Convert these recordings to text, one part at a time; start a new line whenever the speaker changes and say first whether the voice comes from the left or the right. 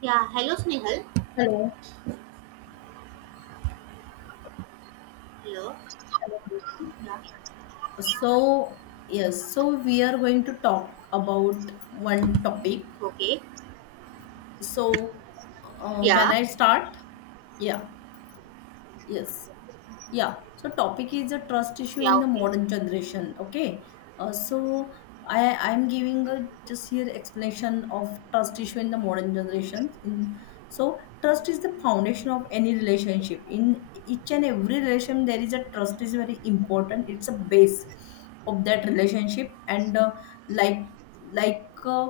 right: Yeah, hello Snehal.
left: Hello.
right: Hello.
left: Hello, Mansi.
right: Yeah,
left: So, yes, so we are going to talk about one topic.
right: okay.
left: So, can
right: Yeah,
left: I start? Yeah, yes. Yeah, so topic is a trust issue
right: yeah,
left: in the
right: okay.
left: modern generation. Okay, so I'm giving a just here explanation of trust issue in the modern generation. In So trust is the foundation of any relationship. In each and every relation, there is a trust is very important. It's a base of that relationship and like like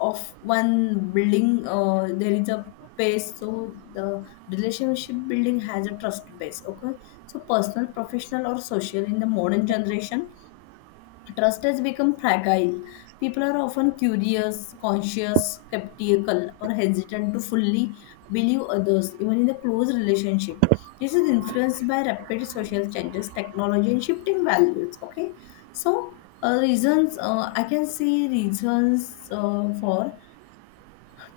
left: of one building, there is a base. So the relationship building has a trust base. Okay, so personal, professional, or social, in the modern generation, trust has become fragile. People are often curious, conscious, skeptical, or hesitant to fully believe others, even in the close relationship. This is influenced by rapid social changes, technology, and shifting values. Okay, so reasons I can see reasons for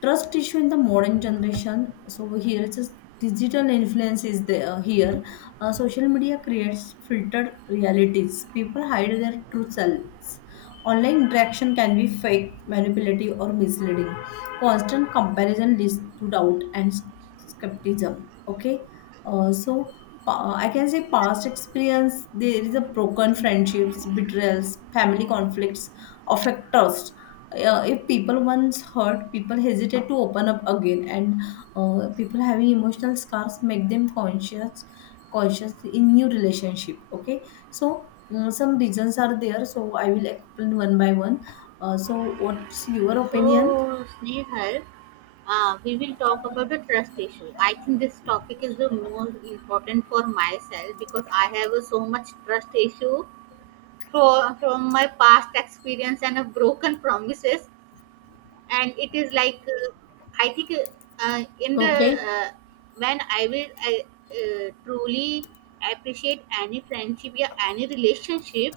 left: trust issue in the modern generation. So here it's just digital influence is there. Here Social media creates filtered realities. People hide their true selves. Online interaction can be fake, manipulative, or misleading. Constant comparison leads to doubt and skepticism. Okay, uh, so I can say past experience, there is a broken friendships, betrayals, family conflicts, of trust. If people once hurt, people hesitate to open up again, and people having emotional scars make them conscious in new relationship. Okay, so some reasons are there. So I will explain one by one. So what's your opinion?
right: So, Snehal, we will talk about the trust issue. I think this topic is the most important for myself because I have a so much trust issue from my past experience and of broken promises. And it is like, I think in the,
left: Okay.
right: when I will I, truly appreciate any friendship or any relationship.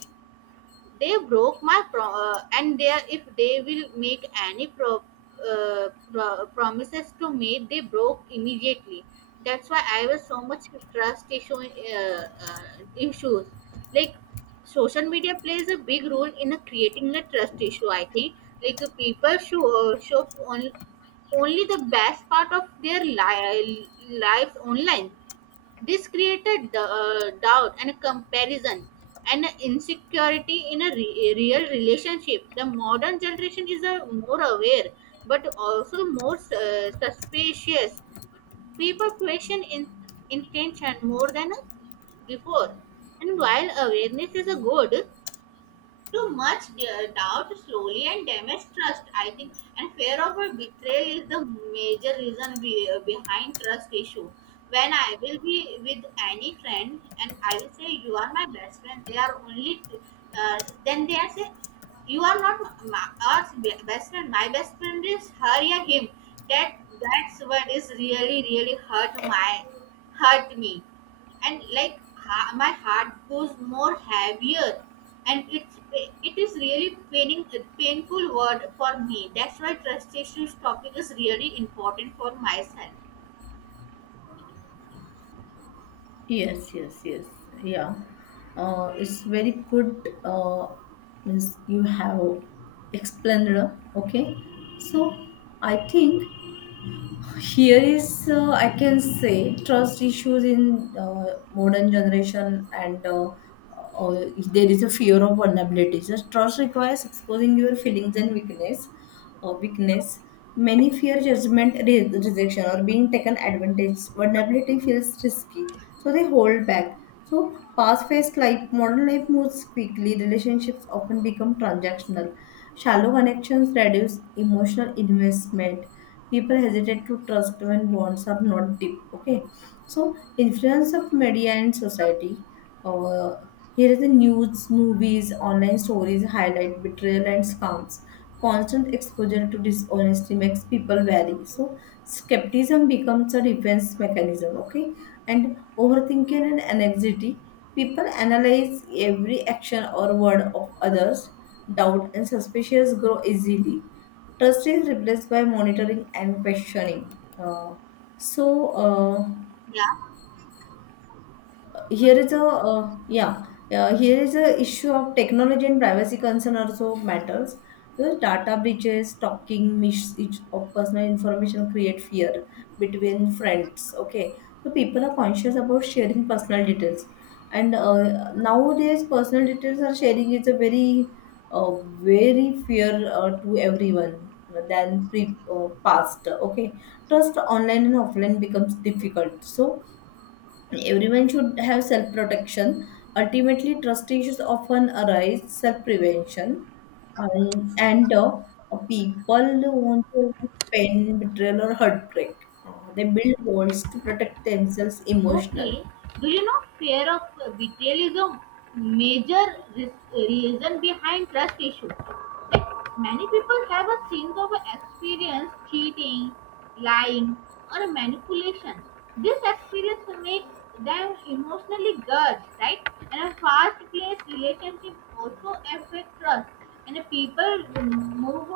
right: They broke my pro- and they If they will make any promises to me, they broke immediately. That's why I was so much trust issue issues. Like social media plays a big role in creating the trust issue. I think like people show show only only the best part of their lives online. This created the, doubt and a comparison and a insecurity in a real relationship. The modern generation is more aware but also more suspicious. People question intention more than before. And while awareness is a good, too much doubt slowly and damage trust, I think. And fear of a betrayal is the major reason behind trust issue. When I will be with any friend and I will say, "You are my best friend," they are only, then they are say, "You are not my, our best friend. My best friend is her or him." That's what is really really hurt me, and like my heart goes more heavier, and it is really paining painful word for me. That's why trust issues topic is really important for myself.
left: Yes, yes, yes. Yeah. It's very good. Means you have explained. Okay. So I think here is, I can say, trust issues in modern generation, and there is a fear of vulnerability. So trust requires exposing your feelings and weakness. Many fear judgment, rejection, or being taken advantage. Vulnerability feels risky, so they hold back. So, past phase life, modern life moves quickly. Relationships often become transactional. Shallow connections reduce emotional investment. People hesitate to trust when bonds are not deep. Okay, so influence of media and society. Uh, Here is the news, movies, online stories highlight betrayal and scams. Constant exposure to dishonesty makes people wary. So skepticism becomes a defense mechanism. Okay, and overthinking and anxiety. People analyze every action or word of others. Doubt and suspicions grow easily. Trust is replaced by monitoring and questioning. So.
right: Yeah,
left: Here is a yeah Here is a issue of technology and privacy concern also matters. The data breaches, talking misuse of personal information, create fear between friends. Okay, so people are conscious about sharing personal details, and nowadays personal details are sharing is a very uh, very fear to everyone than pre past. Okay, trust online and offline becomes difficult. So everyone should have self protection. Ultimately, trust issues often arise self prevention and people who want to avoid pain, betrayal, or heartbreak. They build walls to protect themselves
right: okay.
left: emotionally.
right: Do you know fear of betrayal is a major reason behind trust issue? Many people have a sense of experience cheating, lying, or manipulation. This experience makes them emotionally guarded, right? And a fast-paced relationship also affects trust. And the people move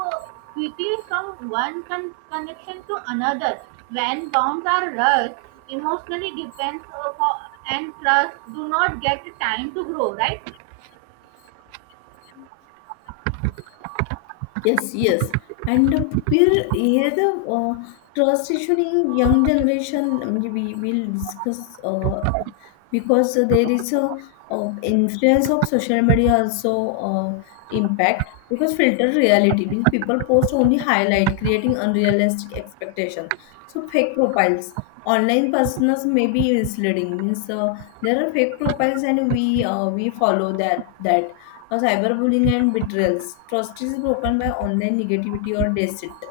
right: quickly from one connection to another. When bonds are rushed, emotionally depends and trust do not get time to grow, right?
left: Yes, yes. And peer here the trust issue in young generation, we will discuss. Because there is a influence of social media also, impact, because filtered reality means people post only highlight, creating unrealistic expectation. So fake profiles, online personas may be misleading. Means there are fake profiles and we follow that cyberbullying and betrayals. Trust is broken by online negativity or deceit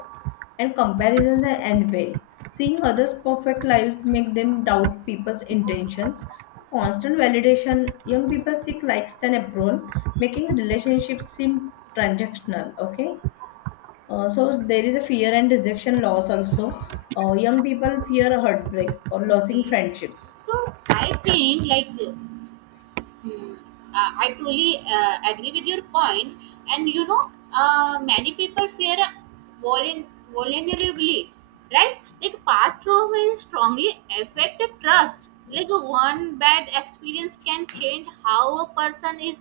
left: and comparisons and envy. Seeing others' perfect lives make them doubt people's intentions. Constant validation, young people seek likes and approval, making relationships seem transactional. Okay, so there is a fear and rejection loss also. Young people fear heartbreak or losing
right: Okay.
left: friendships.
right: So I think like, hmm, I truly agree with your point, and you know, many people fear vulner- vulnerability, right? Like past trauma will strongly affect trust. Like one bad experience can change how a person is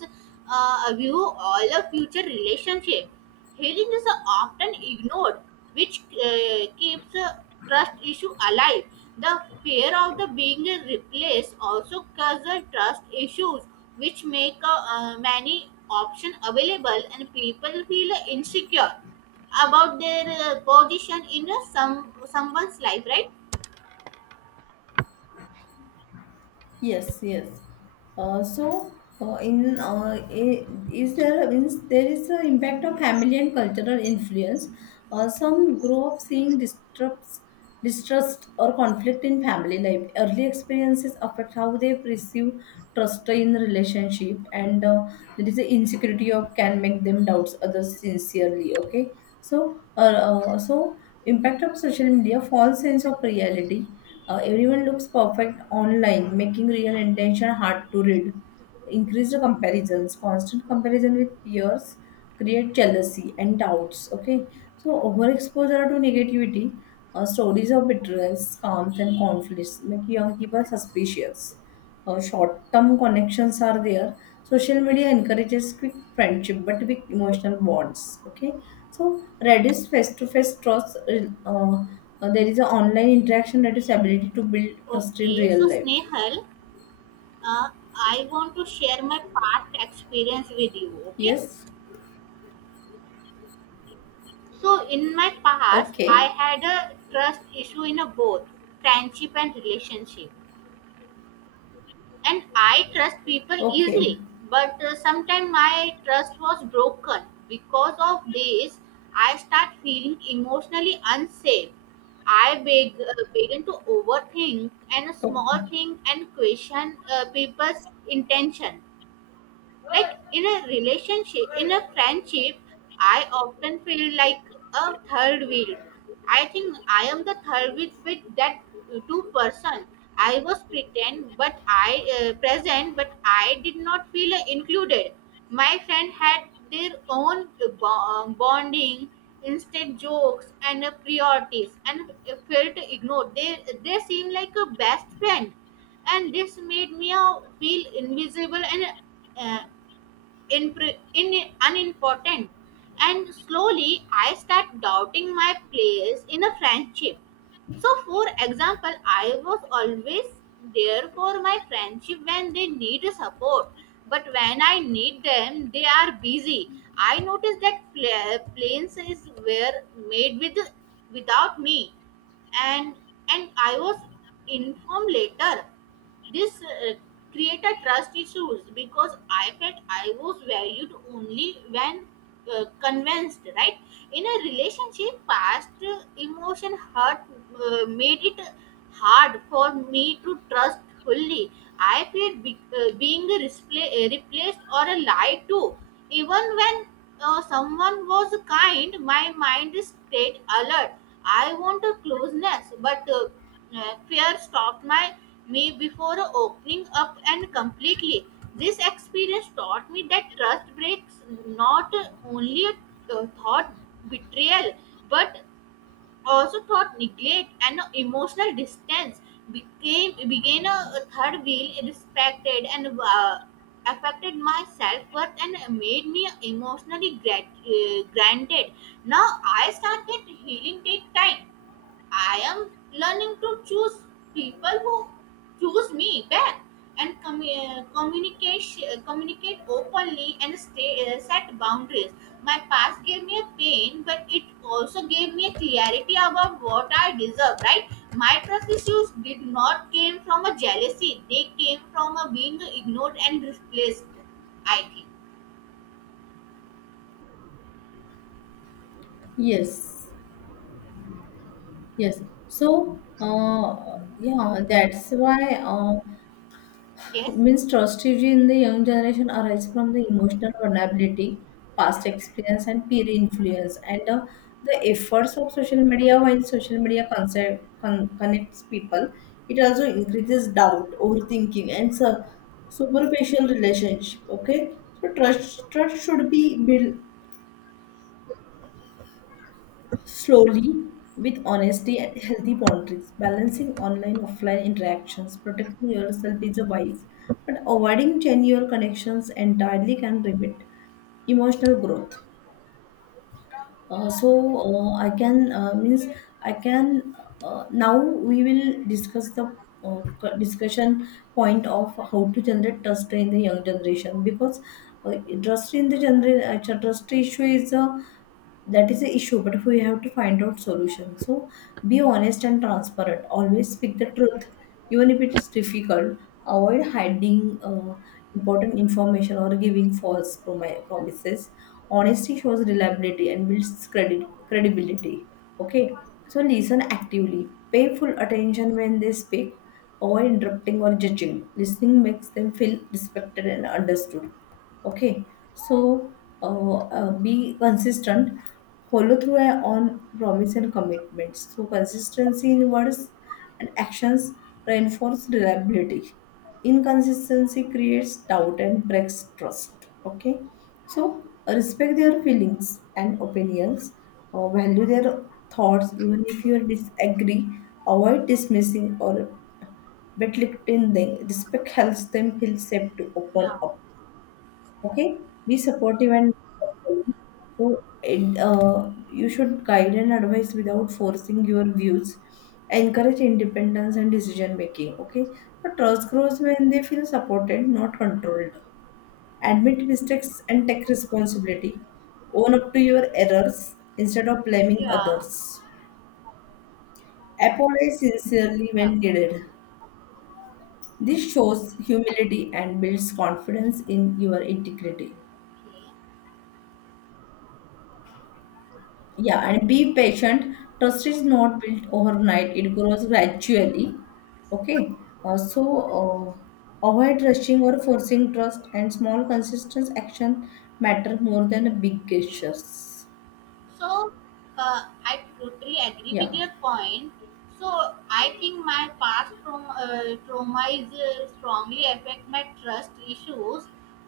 right: view all the future relationship. Healing is often ignored, which keeps trust issue alive. The fear of the being replaced also causes trust issues, which make many options available, and people feel insecure about their position in someone's life. Right?
left: Yes, yes. Uh, so, is there a, means there is an impact of family and cultural influence. Some grow up seeing distrust or conflict in family life. Early experiences affect how they perceive trust in relationship, and there is an insecurity of can make them doubts others sincerely. Okay, so uh, so impact of social media, false sense of reality. Everyone looks perfect online, making real intention hard to read. Increased comparisons, constant comparison with peers create jealousy and doubts. Okay, so overexposure to negativity, stories of bitterness, scams, and conflicts make young people suspicious. Short-term connections are there. Social media encourages quick friendship but weak emotional bonds. Okay, so reduce face-to-face trust. Uh, there is an online interaction that is ability to build trust in
right: Okay. So
left: real life.
right: Snehal, uh, I want to share my past experience with you. Okay.
left: Yes.
right: So in my past, I
left: Okay.
right: had a trust issue in a both friendship and relationship, and I trust people
left: Okay.
right: easily. But sometimes my trust was broken because of this. I start feeling emotionally unsafe. I begin to overthink and a small
left: Okay.
right: thing and question people's intention. Like in a relationship, in a friendship, I often feel like a third wheel. I think I am the third wheel with that two person. I was pretend but I present, but I did not feel included. My friend had their own bonding, instead jokes and priorities, and felt ignored. They seem like a best friend, and this made me feel invisible and uh, unimportant. And slowly, I start doubting my place in a friendship. So, for example, I was always there for my friendship when they need support, but when I need them, they are busy. I noticed that planes is were made with without me, and I was informed later. This created trust issues because I felt I was valued only when convinced, right? In a relationship, past emotion hurt made it hard for me to trust fully. I feared replaced or a lie to. Even when someone was kind, my mind stayed alert. I wanted closeness, but fear stopped my me before opening up and completely. This experience taught me that trust breaks not only thought betrayal, but also thought neglect and emotional distance. Became began a Third wheel respected and affected my self-worth and made me emotionally granted. Now I started healing, take time. I am learning to choose people who choose me back and communicate openly and stay, set boundaries. My past gave me a pain, but it also gave me a clarity about what I deserve. Right? My trust issues did not came from a jealousy; they came from a being ignored and replaced. I think.
left: Yes. Yes. So, yeah, that's why.
right: Yes.
left: Means strategy in the young generation arise from the emotional vulnerability, past experience, and peer influence, and the efforts of social media. While social media connects people, it also increases doubt, overthinking, and superficial relationship. Okay, so trust should be built slowly with honesty and healthy boundaries, balancing online offline interactions. Protecting yourself is a wise, but avoiding genuine connections entirely can limit emotional growth. uh, so I can means I can now we will discuss the discussion point of how to generate trust in the young generation. Because uh, trust in the generation trust issue is a, that is the issue, but we have to find out solution. So be honest and transparent, always speak the truth even if it is difficult. Avoid hiding important information or giving false promises. Honesty shows reliability and builds credit credibility. Okay, so listen actively. Pay full attention when they speak. Avoid interrupting or judging. Listening makes them feel respected and understood. Okay, so be consistent, follow through on promise and commitments. So consistency in words and actions reinforce reliability. Inconsistency creates doubt and breaks trust. Okay, so respect their feelings and opinions, value their thoughts, even if you disagree. Avoid dismissing or belittling them. Respect helps them feel safe to open
right: Yeah.
left: up. Okay, be supportive, and so it, you should guide and advise without forcing your views. Encourage independence and decision making. Okay, so trust grows when they feel supported, not controlled. Admit mistakes and take responsibility. Own up to your errors instead of blaming
right: Yeah.
left: others. Apologize sincerely
right: Yeah.
left: when needed. This shows humility and builds confidence in your integrity.
right: Okay.
left: Yeah, and be patient. Trust is not built overnight, it grows gradually. Okay, avoid rushing or forcing trust, and small, consistent action matter more than big
right: Okay.
left: gestures.
right: So I totally agree with
left: Yeah.
right: your point. So I think my past trauma, trauma is strongly affect my trust issues.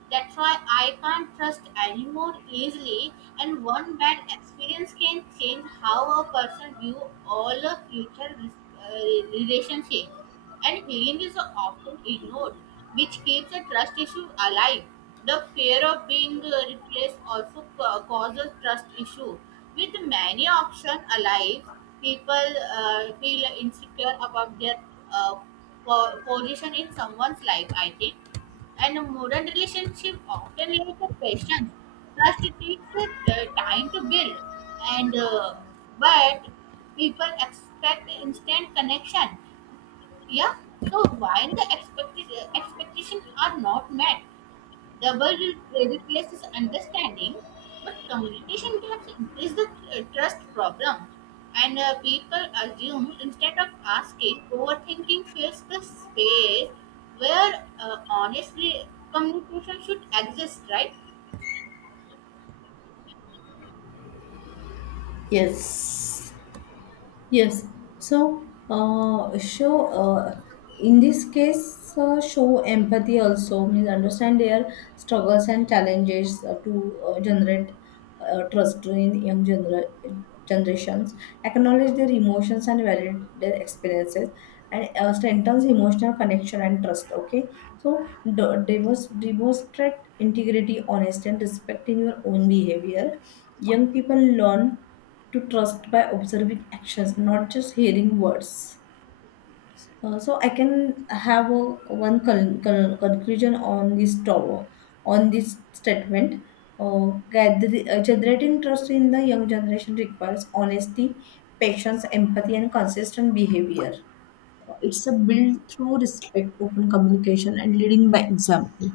right: That's why I can't trust anymore easily. And one bad experience can change how a person view all of future relationship, and healing is often ignored, which keeps a trust issue alive. The fear of being replaced also causes trust issue. With many options alive, people feel insecure about their uh, position in someone's life, I think. And a modern relationship often lack a patience. Trust takes time to build, and but people expect instant connection, yeah. So while the expectations are not met, double replaces understanding, but communication gaps is the trust problem. And people assume instead of asking, overthinking fills the space where honestly communication should exist, right?
left: Yes. Yes. So, show in this case, show empathy. Also means understand their struggles and challenges to generate trust in young generations. Acknowledge their emotions and validate their experiences, and strengthens emotional connection and trust. Okay. So, demonstrate integrity, honesty, and respect in your own behavior. Young people learn to trust by observing actions, not just hearing words. So I can have a, one conclusion on this tower, on this statement. Generating trust in the young generation requires honesty, patience, empathy, and consistent behavior. It's a build through respect, open communication, and leading by example.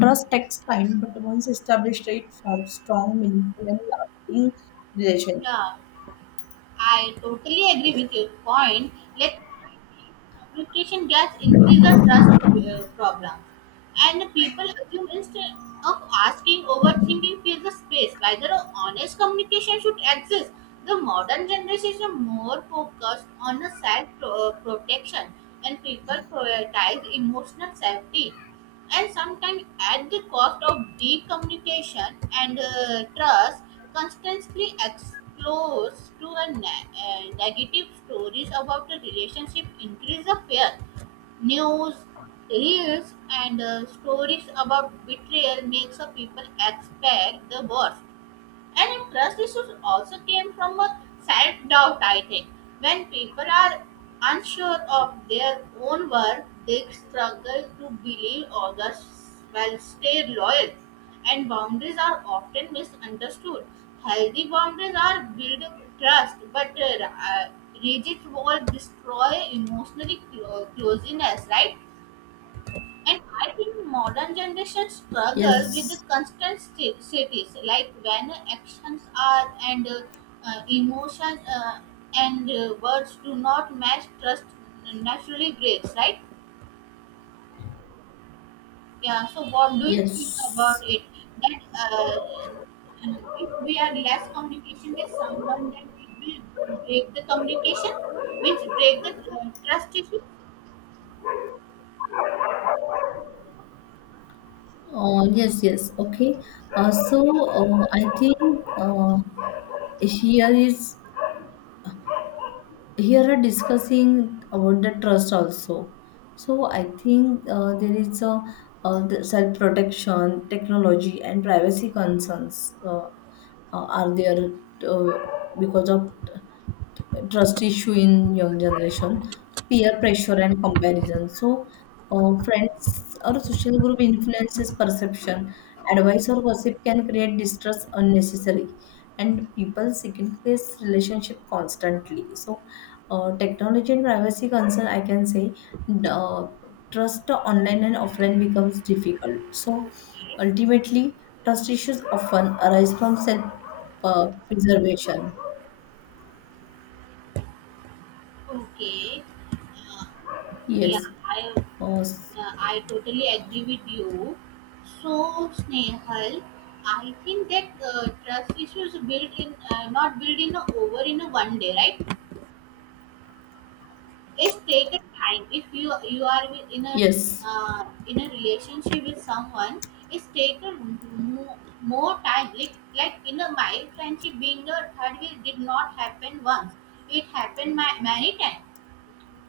left: Trust takes time, but once established, it forms strong, meaningful, and lasting relation.
right: Yeah. I totally agree with your point. Let communication gaps increase the trust problem, and people assume instead of asking, overthinking fills the space. Rather, a honest communication should exist. The modern generation is more focused on the self protection, and people prioritize emotional safety, and sometimes at the cost of deep communication and trust. Constantly exposed to a negative stories about the relationship increase the fear. News, reels, and stories about betrayal makes a people expect the worst. And if trust issues also came from a self doubt, I think. When people are unsure of their own worth, they struggle to believe others will stay loyal. And boundaries are often misunderstood. Healthy boundaries are build trust, but rigid walls destroy emotional closeness, right? And I think modern generation struggles with the
left: Yes.
right: constant status, like when actions are uh, emotion uh, and words do not match, trust naturally breaks, right? Yeah. So what do you think about
left: Yes.
right: it? That if we are less communication with someone, then it will break the communication, means break the trust issue.
left: Yes, yes. Okay. I think uh, here is here are discussing about the trust also. So I think there is a, the self protection, technology, and privacy concerns are there uh, because of trust issue in young generation, peer pressure and comparison. So, friends or social group influences perception. Advice or gossip can create distrust unnecessarily, and people second place relationship constantly. So, technology and privacy concern, I can say, uh, trust online and offline becomes difficult. So, ultimately, trust issues often arise from self preservation.
right: Okay. Uh,
left: Yes.
right: yeah, I
left: Or s-
right: Yeah, I totally agree with you. So, Snehal, I think that trust issues not built in a, over in a one day, right? It's taken time. If you are
left: yes.
right: in a relationship with someone, it's taken more time. Like in a my friendship, being a third wheel did not happen once. It happened my, many times.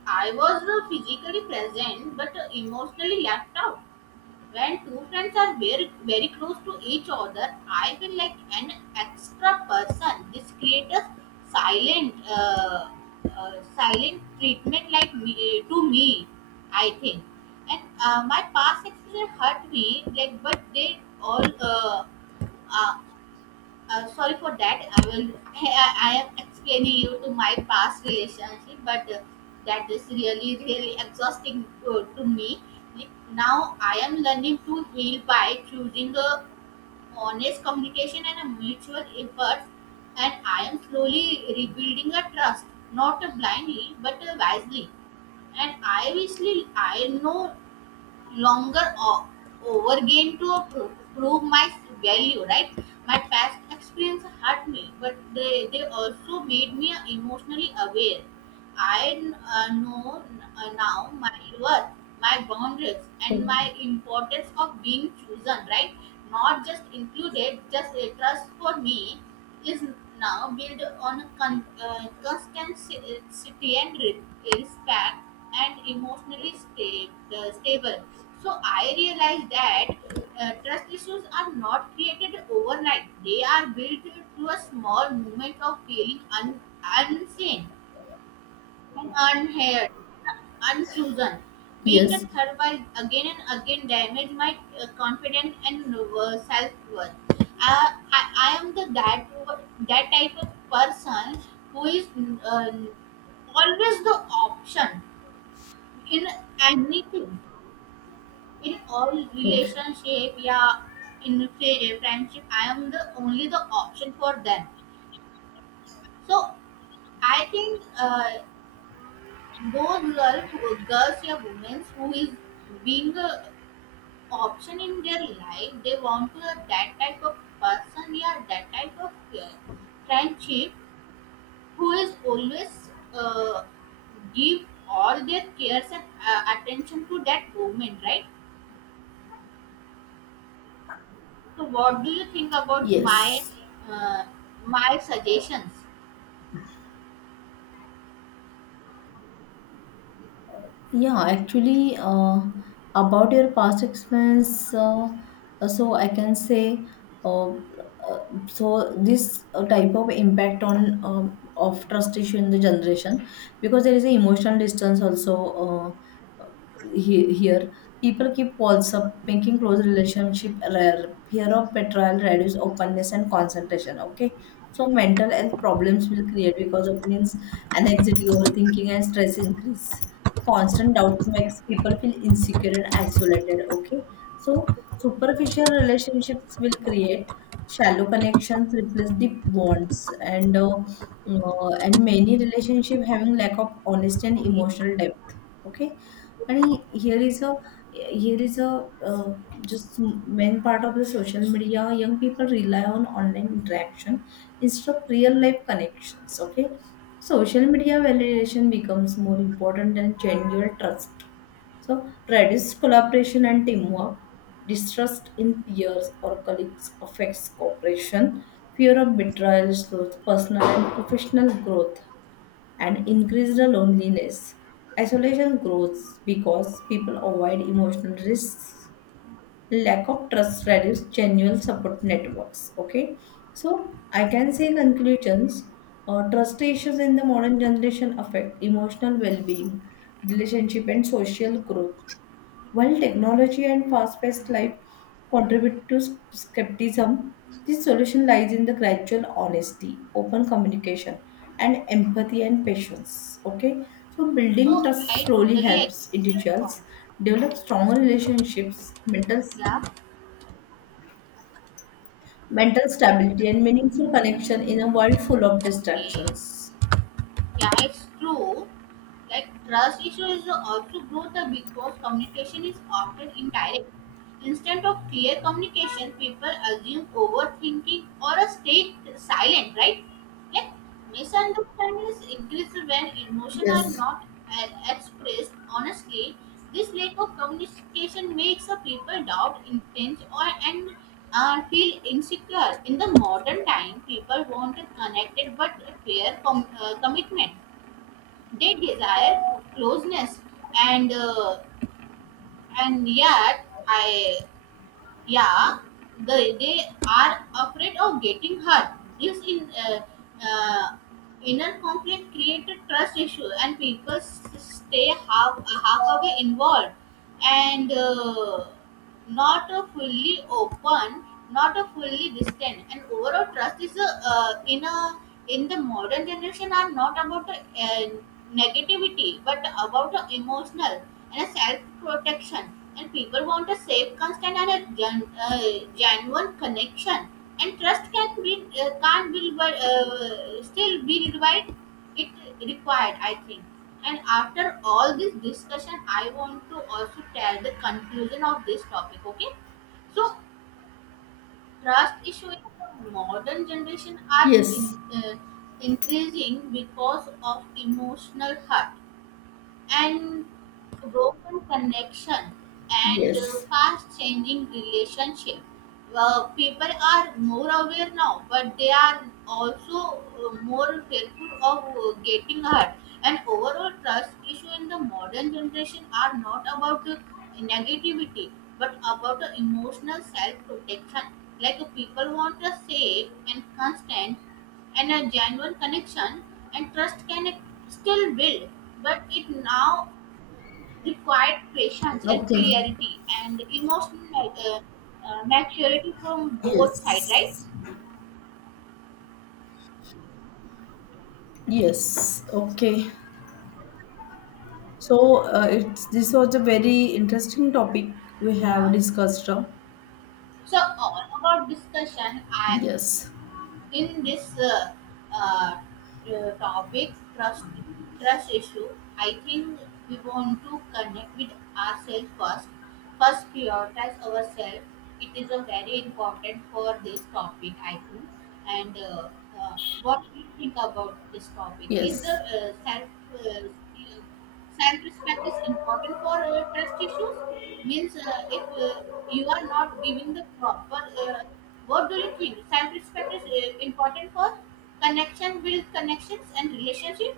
right: I was physically present, but emotionally left out. When two friends are very, very close to each other, I feel like an extra person. This creates silent, uh, silent treatment like me, to me, I think. And my past experience hurt me, like, uh, sorry for that. I will. I am explaining you to my past relationship, but that is really really exhausting to me. Like, now I am learning to heal by choosing a honest communication and a mutual effort, and I am slowly rebuilding a trust, not blindly but wisely. And I obviously I know longer overgain to prove my value, right. My past experience hurt me, but they also made me emotionally aware. I know now my worth, my boundaries, and
left: Okay.
right: my importance of being chosen, right? Not just included, just a trust for me is now built on constancy and respect and emotionally stable. So I realized that trust issues are not created overnight. They are built through a small moment of feeling unseen and hair and being a
left: Yes.
right: third wife again and again damaged my confidence and self worth. I am the that that type of person who is, um, always the option in anything, in all
left: Okay.
right: relationship, yeah. In friendship I am the only the option for them. So I think both girls, Garcia women who is being option in their life, they want to have that type of person, yeah, that type of uh, friendship who is always give all their cares and attention to that woman, right? So, what do you think about my
left: Yes.
right: uh, my suggestions?
left: Yeah, actually, about your past experience, I can say, uh, uh, this type of impact on of trust issue in the generation. Because there is an emotional distance also. uh, uh, Here, people keep walls up, making close relationship rare. Fear of betrayal reduce openness and concentration. Okay, so mental health problems will create because of, means anxiety, overthinking, and stress increase. Constant doubt makes people feel insecure and isolated. Okay, so superficial relationships will create. Shallow connections replace deep bonds, and many relationship having lack of honesty and
right: Okay,
left: emotional depth. Okay, and here is a uh, just main part of the social media, young people rely on online interaction instead of real life connections. Okay, social media validation becomes more important than genuine trust. So, reduced collaboration and teamwork, distrust in peers or colleagues affects cooperation, fear of betrayal slows personal and professional growth, and increased loneliness. Isolation grows because people avoid emotional risks. Lack of trust reduce genuine support networks. Okay, so I can say conclusions. Trust issues in the modern generation affect emotional well-being, relationship and social growth. While technology and fast-paced life contribute to skepticism, the solution lies in the gradual honesty, open communication, and empathy and patience. Okay, so building
right: so
left: trust
right: I totally
left: slowly helps
right: agree with your point.
left: individuals develop stronger relationships, mental
right: Yeah.
left: mental stability, and meaningful connection in a world full of
right: Okay.
left: distractions.
right: Yeah, it's true. Like trust issues also grow the because communication is often indirect. Instead of clear communication, people assume overthinking or a stay silent, right? Like misunderstandings increase when emotions are
left: Yes.
right: not expressed honestly. This lack of communication makes a people doubt intent or and feel insecure. In the modern time, people want a connected but a clear commitment. They desire closeness, and uh, and yet I yeah they are afraid of getting hurt. This in uh, inner conflict created trust issue, and people stay half half away involved, and, not a fully open, not a fully distant. And overall trust is a, in the modern generation are not about a, negativity, but about a emotional and a self protection. And people want a safe, constant, and a genuine connection. And trust can be can't be still be revived. It required, I think. And after all this discussion, I want to also tell the conclusion of this topic. Okay, so trust issues in modern generation are
left: Yes.
right: increasing because of emotional hurt and broken connection and
left: Yes.
right: fast changing relationship. Well, people are more aware now, but they are also more fearful of getting hurt. And overall, trust issue in the modern generation are not about negativity, but about emotional self-protection. Like people want a safe and constant and a genuine connection, and trust can still build, but it now required patience and
left: Okay.
right: clarity and emotional maturity from both sides, right?
left: Yes. Yes. Okay. So it's this was a very interesting topic we have
right: Yeah.
left: discussed.
right: So all about discussion, I
left: Yes.
right: in this uh, topic trust trust issue, I think we want to connect with ourselves first, first prioritize ourselves. It is a very important for this topic, I think. And uh, what do you think about this topic is the
left: Yes.
right: self uh, self respect is important for trust issues, means if you are not giving the proper uh, what do you think self respect is important for connection, build connections and relationship?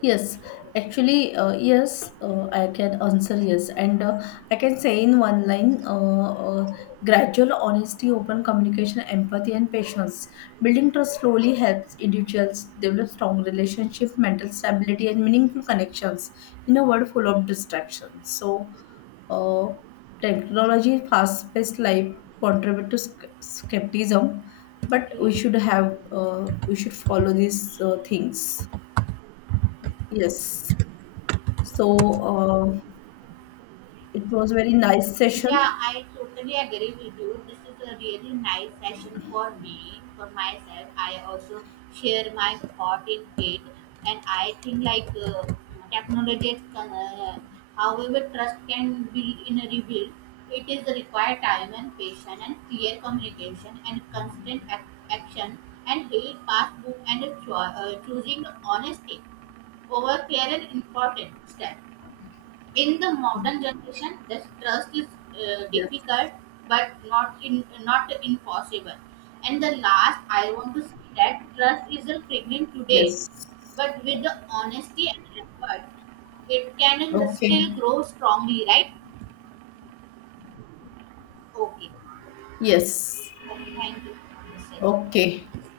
left: Yes, actually, yes, I can answer yes. And I can say in one line uh, gradual honesty, open communication, empathy, and patience. Building trust slowly helps individuals develop strong relationships, mental stability, and meaningful connections in a world full of distractions. So, uh, technology, fast paced life contribute to skepticism, but
right: Okay.
left: we should have, we should follow these things. Yes. So it was very nice session.
right: Yeah, I totally agree with you. This is a really nice session for me, for myself. I also share my thought in it, and I think like technology, can, however, trust can build in a rebuild. It is require time and patience and clear communication and constant action and read passbook and a choosing honesty over clear and important step. In the modern generation, the trust is
left: Yes.
right: difficult, but not impossible. And the last, I want to say that trust is a premium today,
left: Yes.
right: but with the honesty and effort, it can still
left: Okay.
right: grow strongly. Right? Okay.
left: Yes.
right: Okay. Thank you for this session.
left: Okay.
right: Thank you.